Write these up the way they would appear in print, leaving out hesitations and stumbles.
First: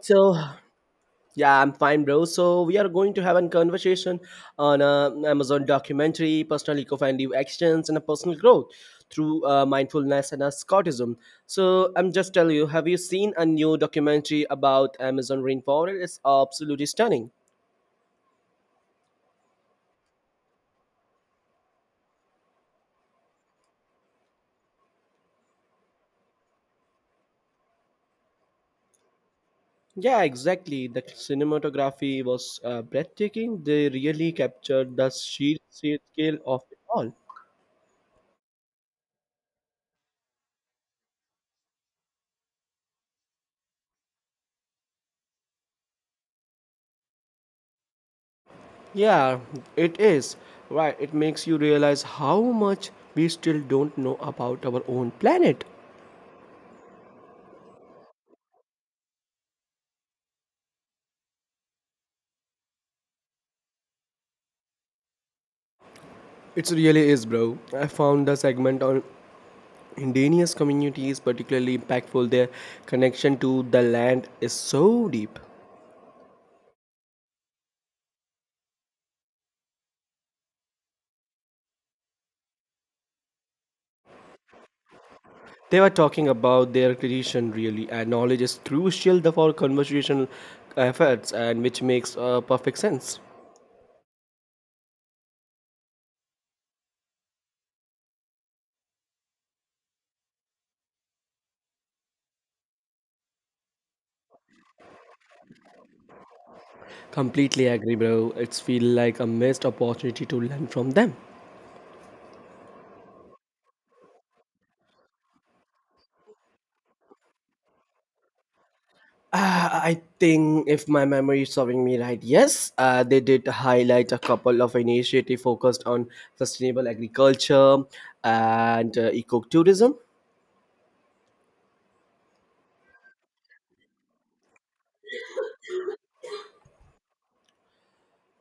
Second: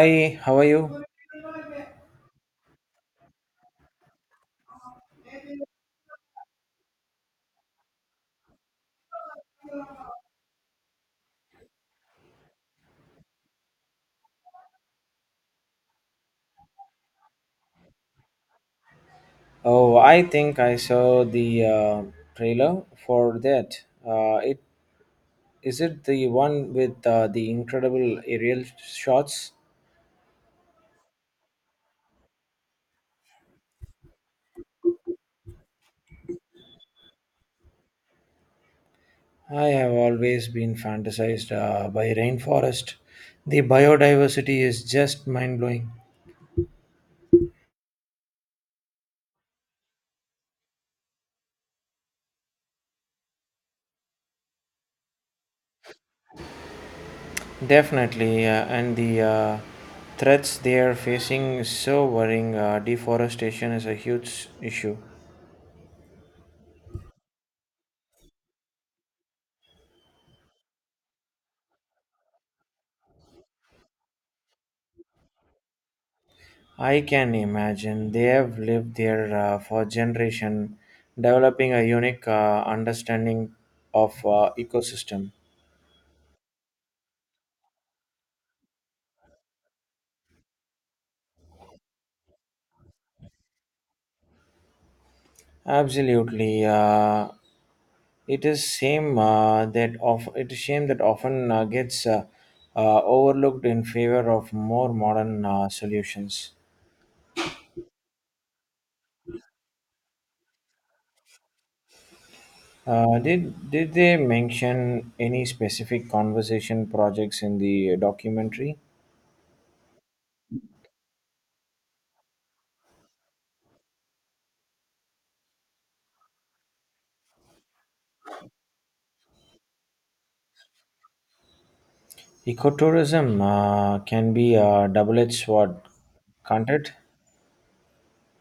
So how are you? yeah, I'm fine, bro. So we are going to have a conversation on Amazon documentary, personal eco-friendly actions, and a personal growth through mindfulness and a Scottism. So I'm just telling you, have you seen a new documentary about Amazon rainforest? It's absolutely stunning. Oh, I think I saw the trailer for that. It is it the one with the incredible aerial shots? Yeah, exactly. The cinematography was breathtaking. They really captured the sheer scale of it all. I have always been fantasized by rainforest. The biodiversity is just mind blowing. Yeah, it is. Right, it makes you realize how much we still don't know about our own planet. Definitely, and the threats they are facing is so worrying. Deforestation is a huge issue. It really is, bro. I found the segment on indigenous communities particularly impactful. Their connection to the land is so deep. I can imagine they have lived there for generation, developing a unique understanding of ecosystem. They were talking about their tradition, really, and knowledge is crucial for conversational efforts, and which makes perfect sense. Absolutely, it is shame that often gets overlooked in favor of more modern solutions. Completely agree, bro. It's feel like a missed opportunity to learn from them. Did they mention any specific conversation projects in the documentary? I think if my memory is serving me right, yes, they did highlight a couple of initiatives focused on sustainable agriculture and ecotourism. Ecotourism can be a double edged sword, can't it?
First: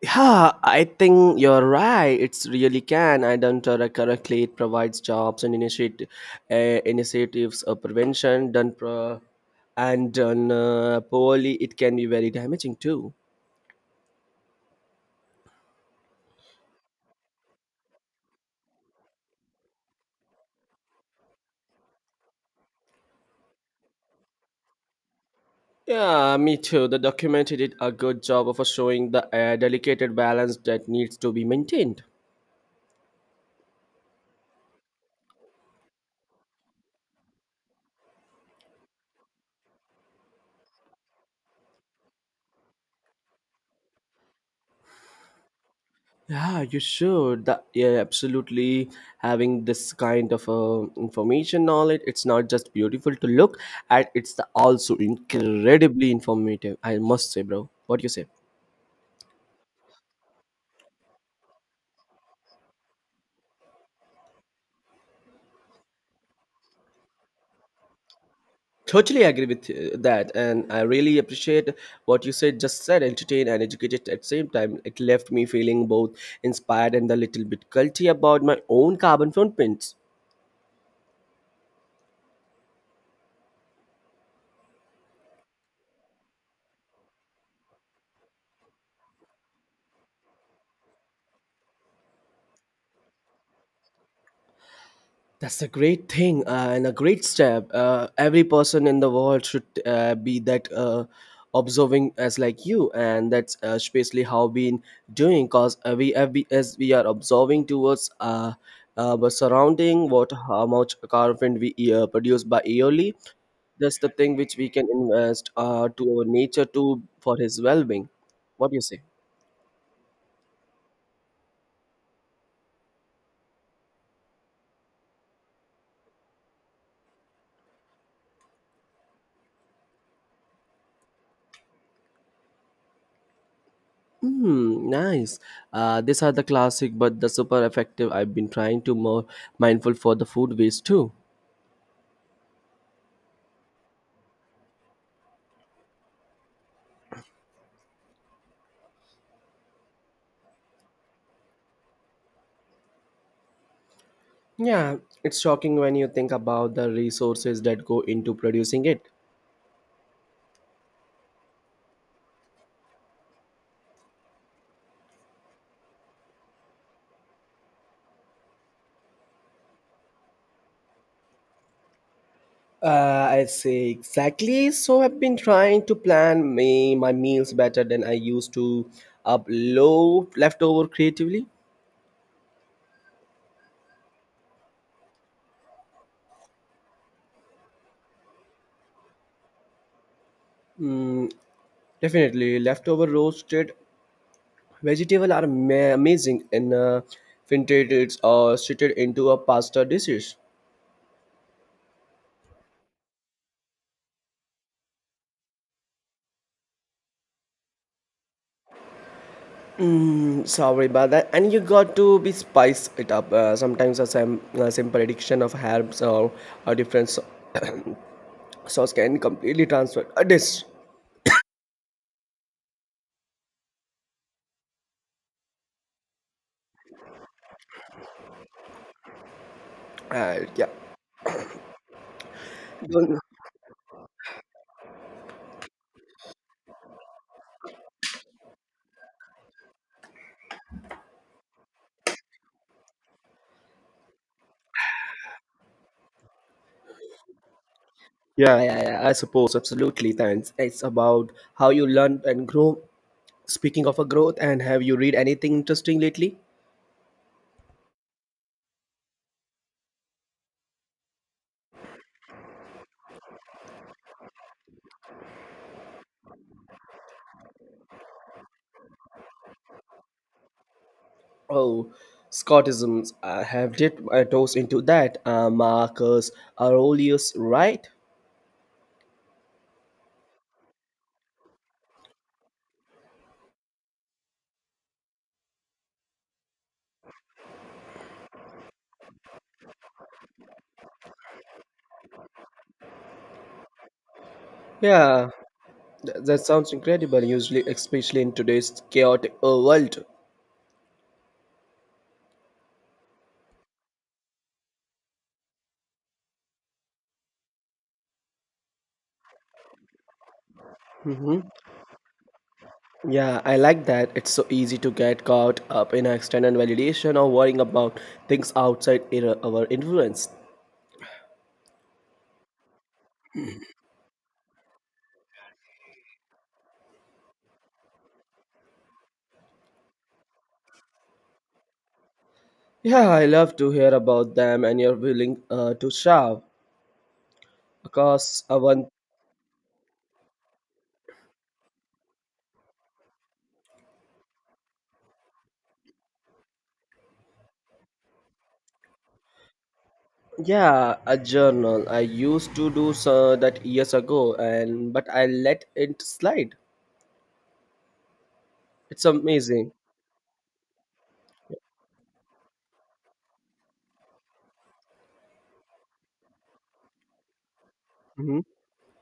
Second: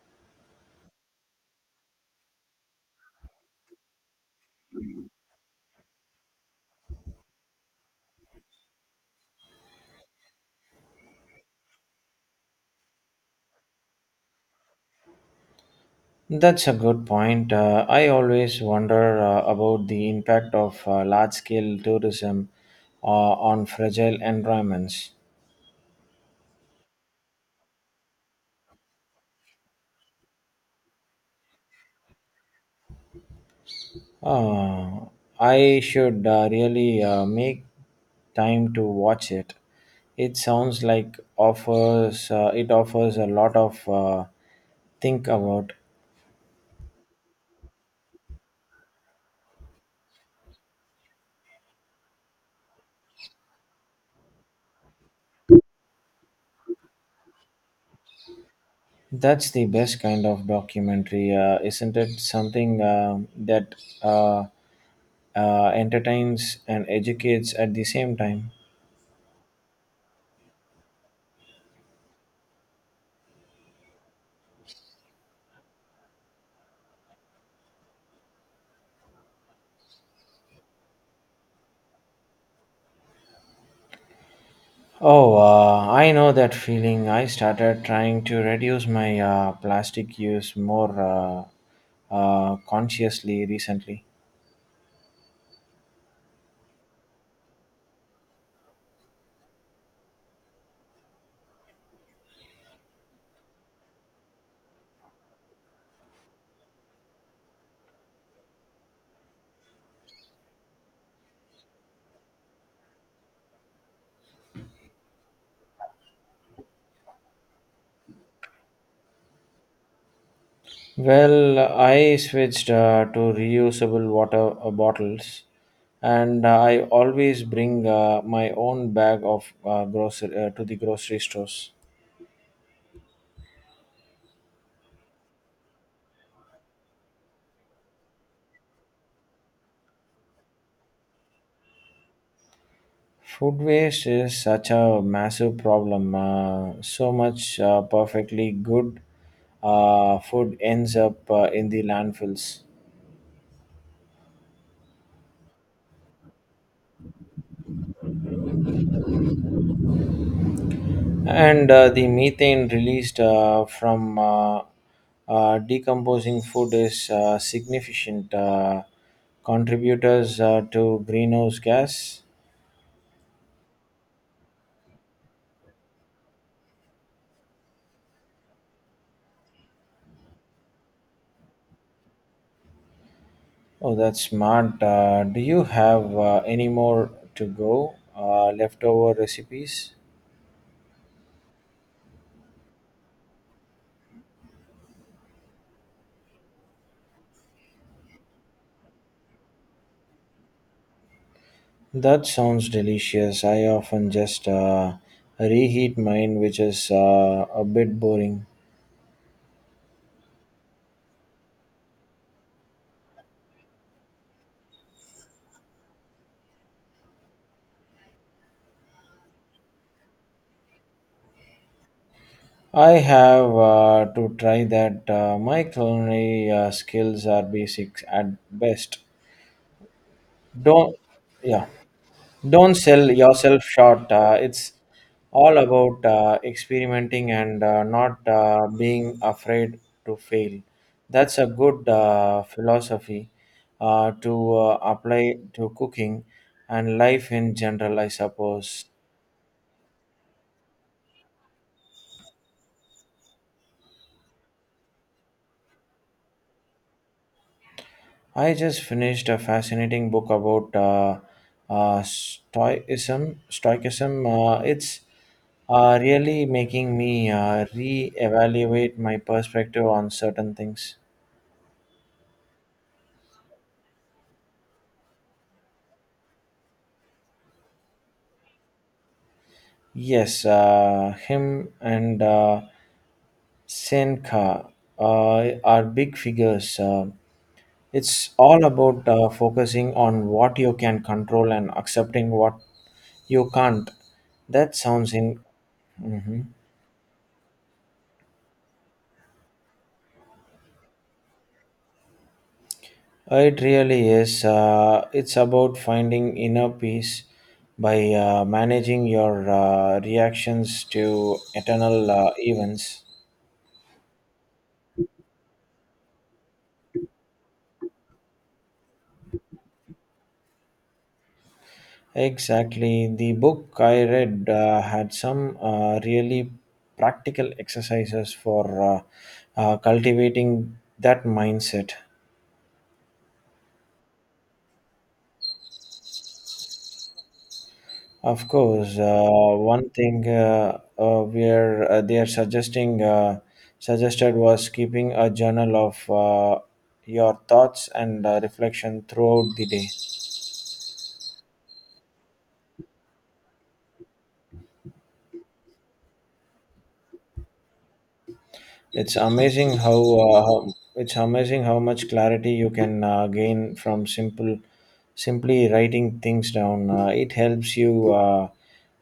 Yeah, I think you're right. It's really can. I don't correctly. It provides jobs and initiate uh, initiatives of prevention done pro- and done poorly. It can be very damaging too. That's a good point. I always wonder about the impact of large scale tourism on fragile environments. Yeah, me too. The documentary did a good job of showing the delicate balance that needs to be maintained. Uh, I should really make time to watch it. It sounds like offers it offers a lot of think about. Yeah, you should. The, yeah, absolutely. Having this kind of information knowledge, it's not just beautiful to look at, also incredibly informative. I must say, bro. What do you say? That's the best kind of documentary, isn't it? Something that uh, entertains and educates at the same time. Totally agree with that, and I really appreciate what you said. Just said, entertain and educated at the same time. It left me feeling both inspired and a little bit guilty about my own carbon footprints. Oh, I know that feeling. I started trying to reduce my plastic use more consciously recently. That's a great thing and a great step. Every person in the world should be that observing as like you, and that's especially how been doing. Cause we have be, as we are observing towards our surrounding, what how much carbon we produce by yearly. That's the thing which we can invest to our nature too for his well-being. What do you say? Well, I switched to reusable water bottles, and I always bring my own bag of grocery to the grocery stores. Hmm, nice. These are the classic, but the super effective. I've been trying to more mindful for the food waste too. Food waste is such a massive problem. So much perfectly good food ends up in the landfills. Yeah, it's shocking when you think about the resources that go into producing it. And the methane released from decomposing food is significant contributors to greenhouse gas. I say exactly. So I've been trying to plan me my meals better than I used to. Up low leftover creatively. Oh, that's smart. Do you have any more to go? Leftover recipes? Definitely, leftover roasted vegetable are amazing in vintage or shitted into a pasta dishes. That sounds delicious. I often just reheat mine, which is a bit boring. Mm, sorry about that. And you got to be spice it up. Sometimes a simple addiction of herbs or a different sauce can completely transfer a dish. I have to try that. My culinary skills are basic at best. Yeah. Don't, yeah, don't sell Don't- yourself short. It's all about experimenting and not being afraid to fail. That's a good philosophy to apply to cooking and life in general, I Yeah, yeah, suppose. yeah. I suppose absolutely. Thanks. It's about how you learn and grow. Speaking of a growth, and have you read anything interesting lately? I just finished a fascinating book about stoicism. Stoicism. It's really making me re-evaluate my perspective on certain things. Oh, Scottisms. I have dipped my toes into that. Marcus Aurelius, right? Yes, him and Seneca are big figures. It's all about focusing on what you can control and accepting what you can't. That sounds Yeah. in. That Mhm. sounds incredible, usually, especially in today's chaotic world. It really is. It's about finding inner peace by managing your reactions to Hmm. eternal events. Yeah, I like that. It's so easy to get caught up in external validation or worrying about things outside our influence. Exactly. The book I read had some really practical exercises for cultivating that mindset. Yeah, I love to hear about them and you're willing to share. Because Of I want, course, one thing where they are suggesting suggested was keeping a journal of your thoughts and reflection throughout the day. yeah, a journal. I used to do so that years ago, and but I let it slide. It's It's amazing. amazing how, uh, how it's amazing how much clarity you can gain from simple simply writing things down. It helps you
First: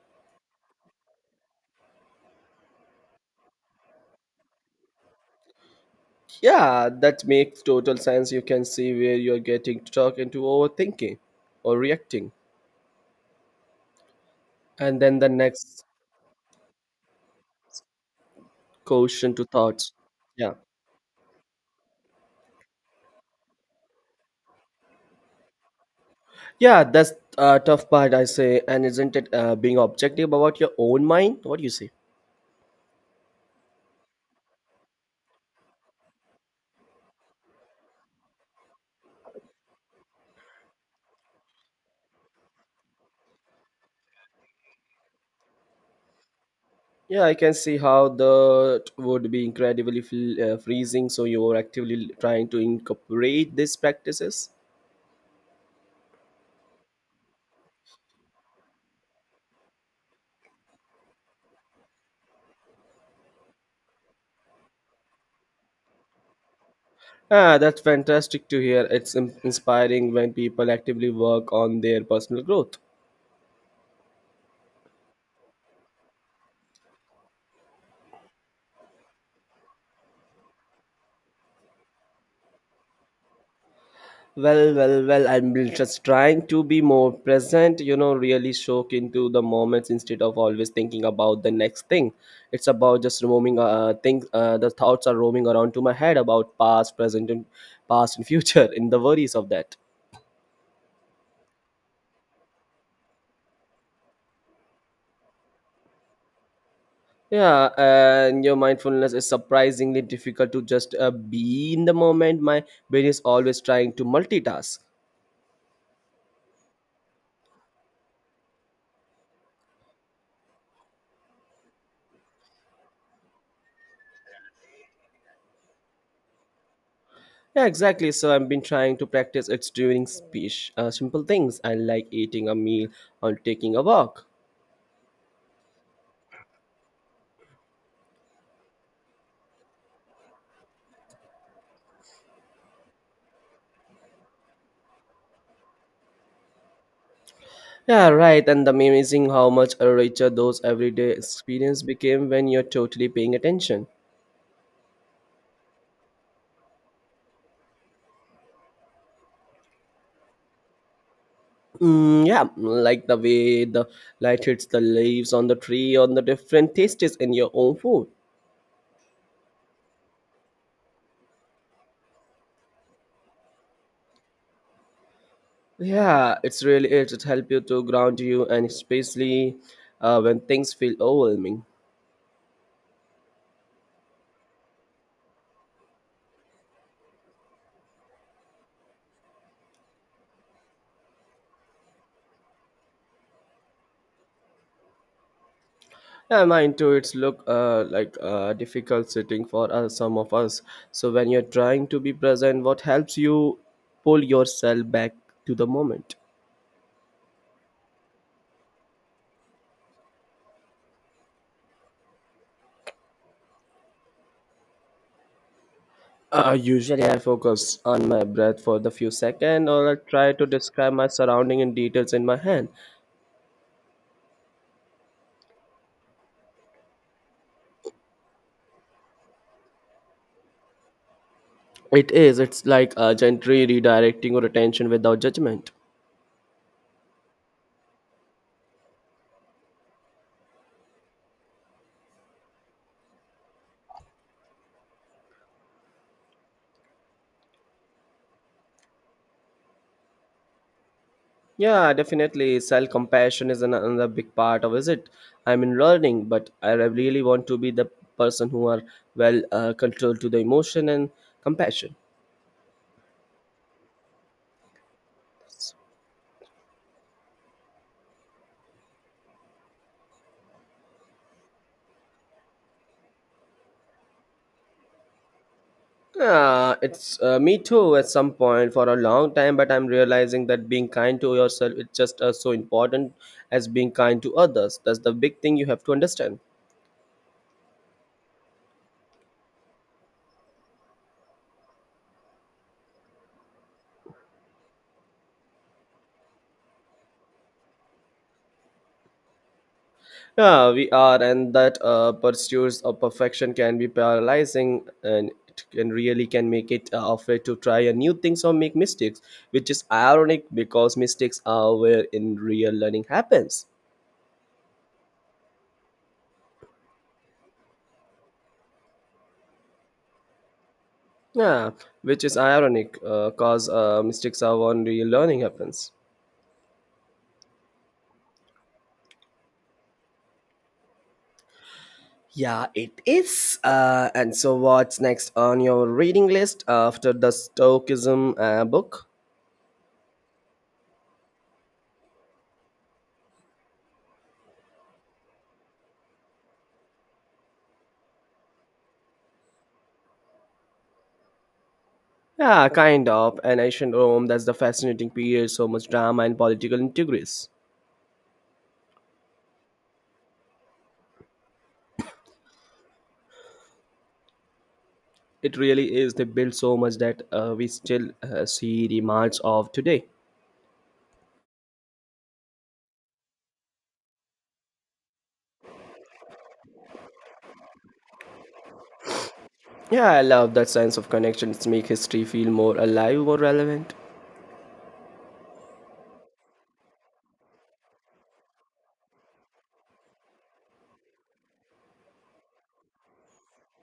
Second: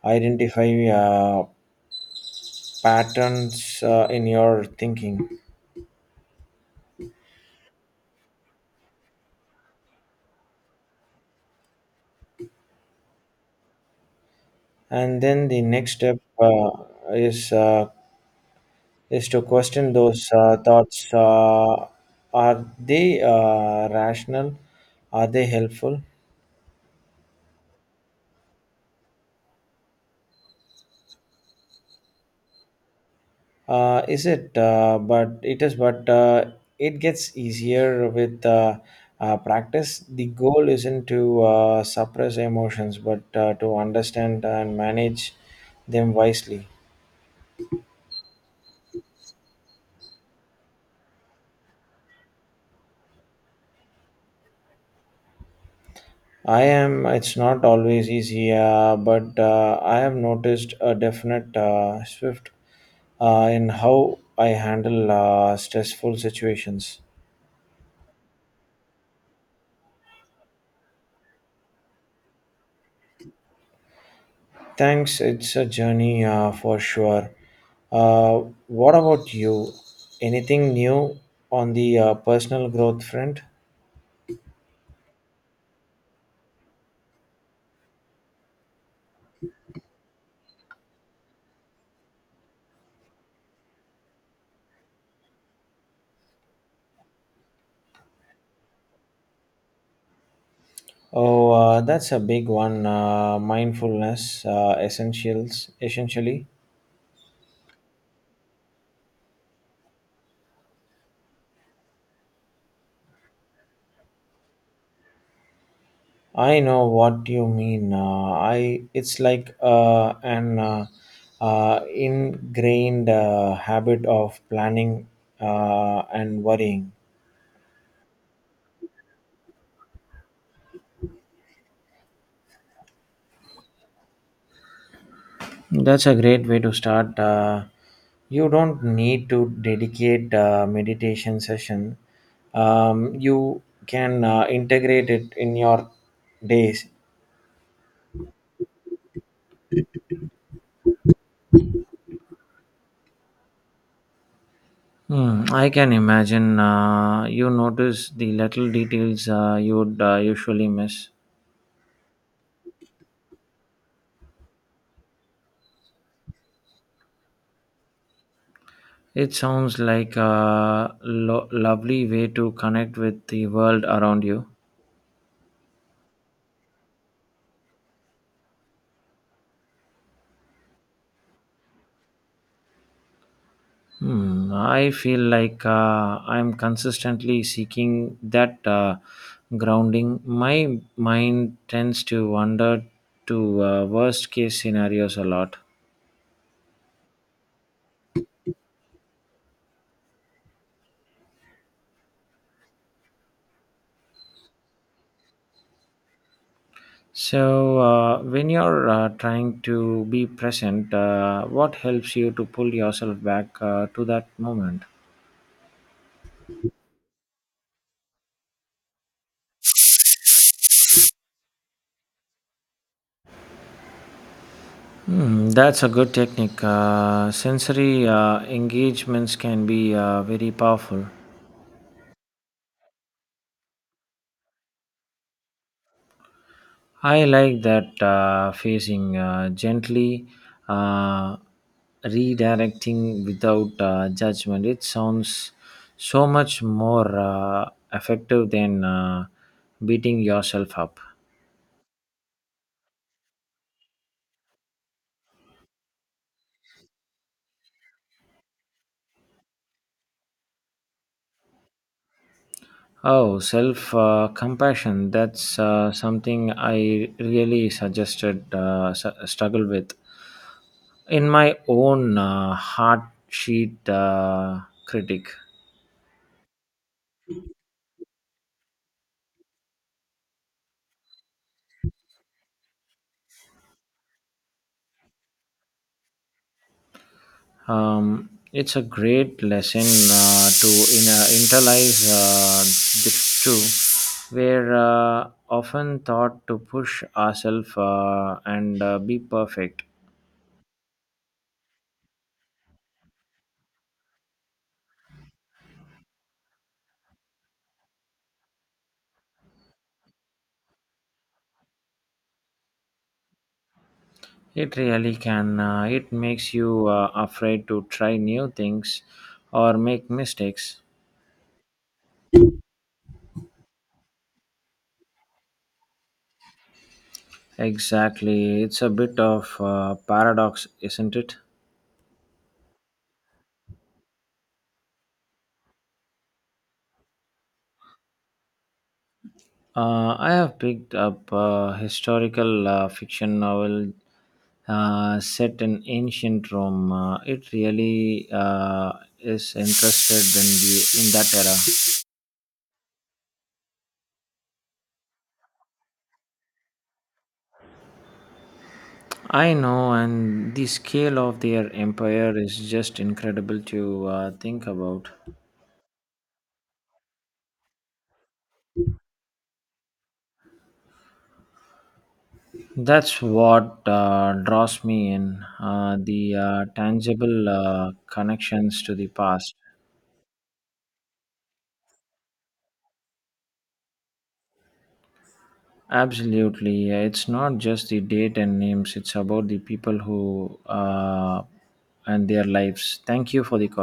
identify patterns in your thinking. Yeah, that makes total sense. You can see where you're getting stuck into overthinking or reacting. And then And the then the next next step is uh, is quotient to to thoughts. question those Yeah. Thoughts. Are they rational? Are they helpful? Yeah, that's a tough part, I say. And isn't it being objective about your own mind? What do you say? Is it? But it is. But It gets easier with practice. The goal isn't to suppress emotions, but to understand and manage them wisely. Yeah, I can see how that would be incredibly freezing. So you are actively trying to incorporate these practices. I am. It's not always easy, but I have noticed a definite shift in how I handle stressful situations. Ah, that's fantastic to hear. It's inspiring when people actively work on their personal growth. Thanks. It's a journey for sure. What about you? Anything new on the personal growth front? Well, well, well, I'm just trying to be more present, you know, really soak into the moments instead of always thinking about the next thing. It's about just roaming, things, the thoughts are roaming around to my head about past, present, and past and future in the worries of that. Oh, that's a big one. Mindfulness essentially. Yeah, and your mindfulness is surprisingly difficult to just be in the moment. My brain is always trying to multitask. I know what you mean. I it's like an ingrained habit of planning and worrying. Yeah, exactly. So I've been trying to practice it during speech, simple things I like eating a meal or taking a walk. That's a great way to start. You don't need to dedicate a meditation session. You can integrate it in your days. Yeah, right. And the amazing how much richer those everyday experience became when you're totally paying attention. Hmm, I can imagine you notice the little details you'd usually miss. Mm, yeah, like the way the light hits the leaves on the tree, on the different tastes in your own food. It sounds like a lovely way to connect with the world around you. Yeah, it's really it. It helps you to ground you, and especially when things feel overwhelming. Hmm, I feel like I'm consistently seeking that grounding. My mind tends to wander to worst case scenarios a lot. Yeah, mine too. It's look like difficult sitting for us, some of us. So when you're trying to be present, what helps you pull yourself back to the moment? So, when you're trying to be present, what helps you to pull yourself back to that moment? Usually I focus on my breath for the few seconds or I try to describe my surrounding in details in my hand. Hmm, that's a good technique. Sensory engagements can be very powerful. It is, it's like gently redirecting your attention without judgment. I like that phasing gently, uh, redirecting without judgment. It sounds so much more effective than beating yourself up. Yeah, definitely. Self compassion is another big part of is it. I'm in learning, but I really want to be the person who are well controlled to the emotion and compassion. Oh, self compassion. That's something I really struggle with. In my own heart sheet critic. Yeah, it's me too at some point for a long time, but I'm realizing that being kind to yourself is just as so important as being kind to others. That's the big thing you have to understand. It's a great lesson to internalize the two. We're often taught to push ourselves and be perfect. Yeah, we are, and that pursuits of perfection can be paralyzing, and it can really can make it afraid to try a new things or make mistakes, which is ironic because mistakes are where in real learning happens. It really can, it makes you afraid to try new things or make mistakes. Yeah, which is ironic, cause mistakes are when real learning happens. Exactly, it's a bit of paradox, isn't it? Yeah, it is. And so, what's next on your reading list after the Stoicism book? I have picked up a historical fiction novel set in ancient Rome. It really is interested in the in that era. Yeah, kind of. And ancient Rome, that's the fascinating period, so much drama and political intrigues. I know, and the scale of their empire is just incredible to think about. It really is. They built so much that we still see the marks of today. That's what draws me in the tangible connections to the past. Yeah, I love that sense of connections make history feel more alive, more relevant. Absolutely. It's not just the date and names, it's about the people who and their lives. Thank you for the call.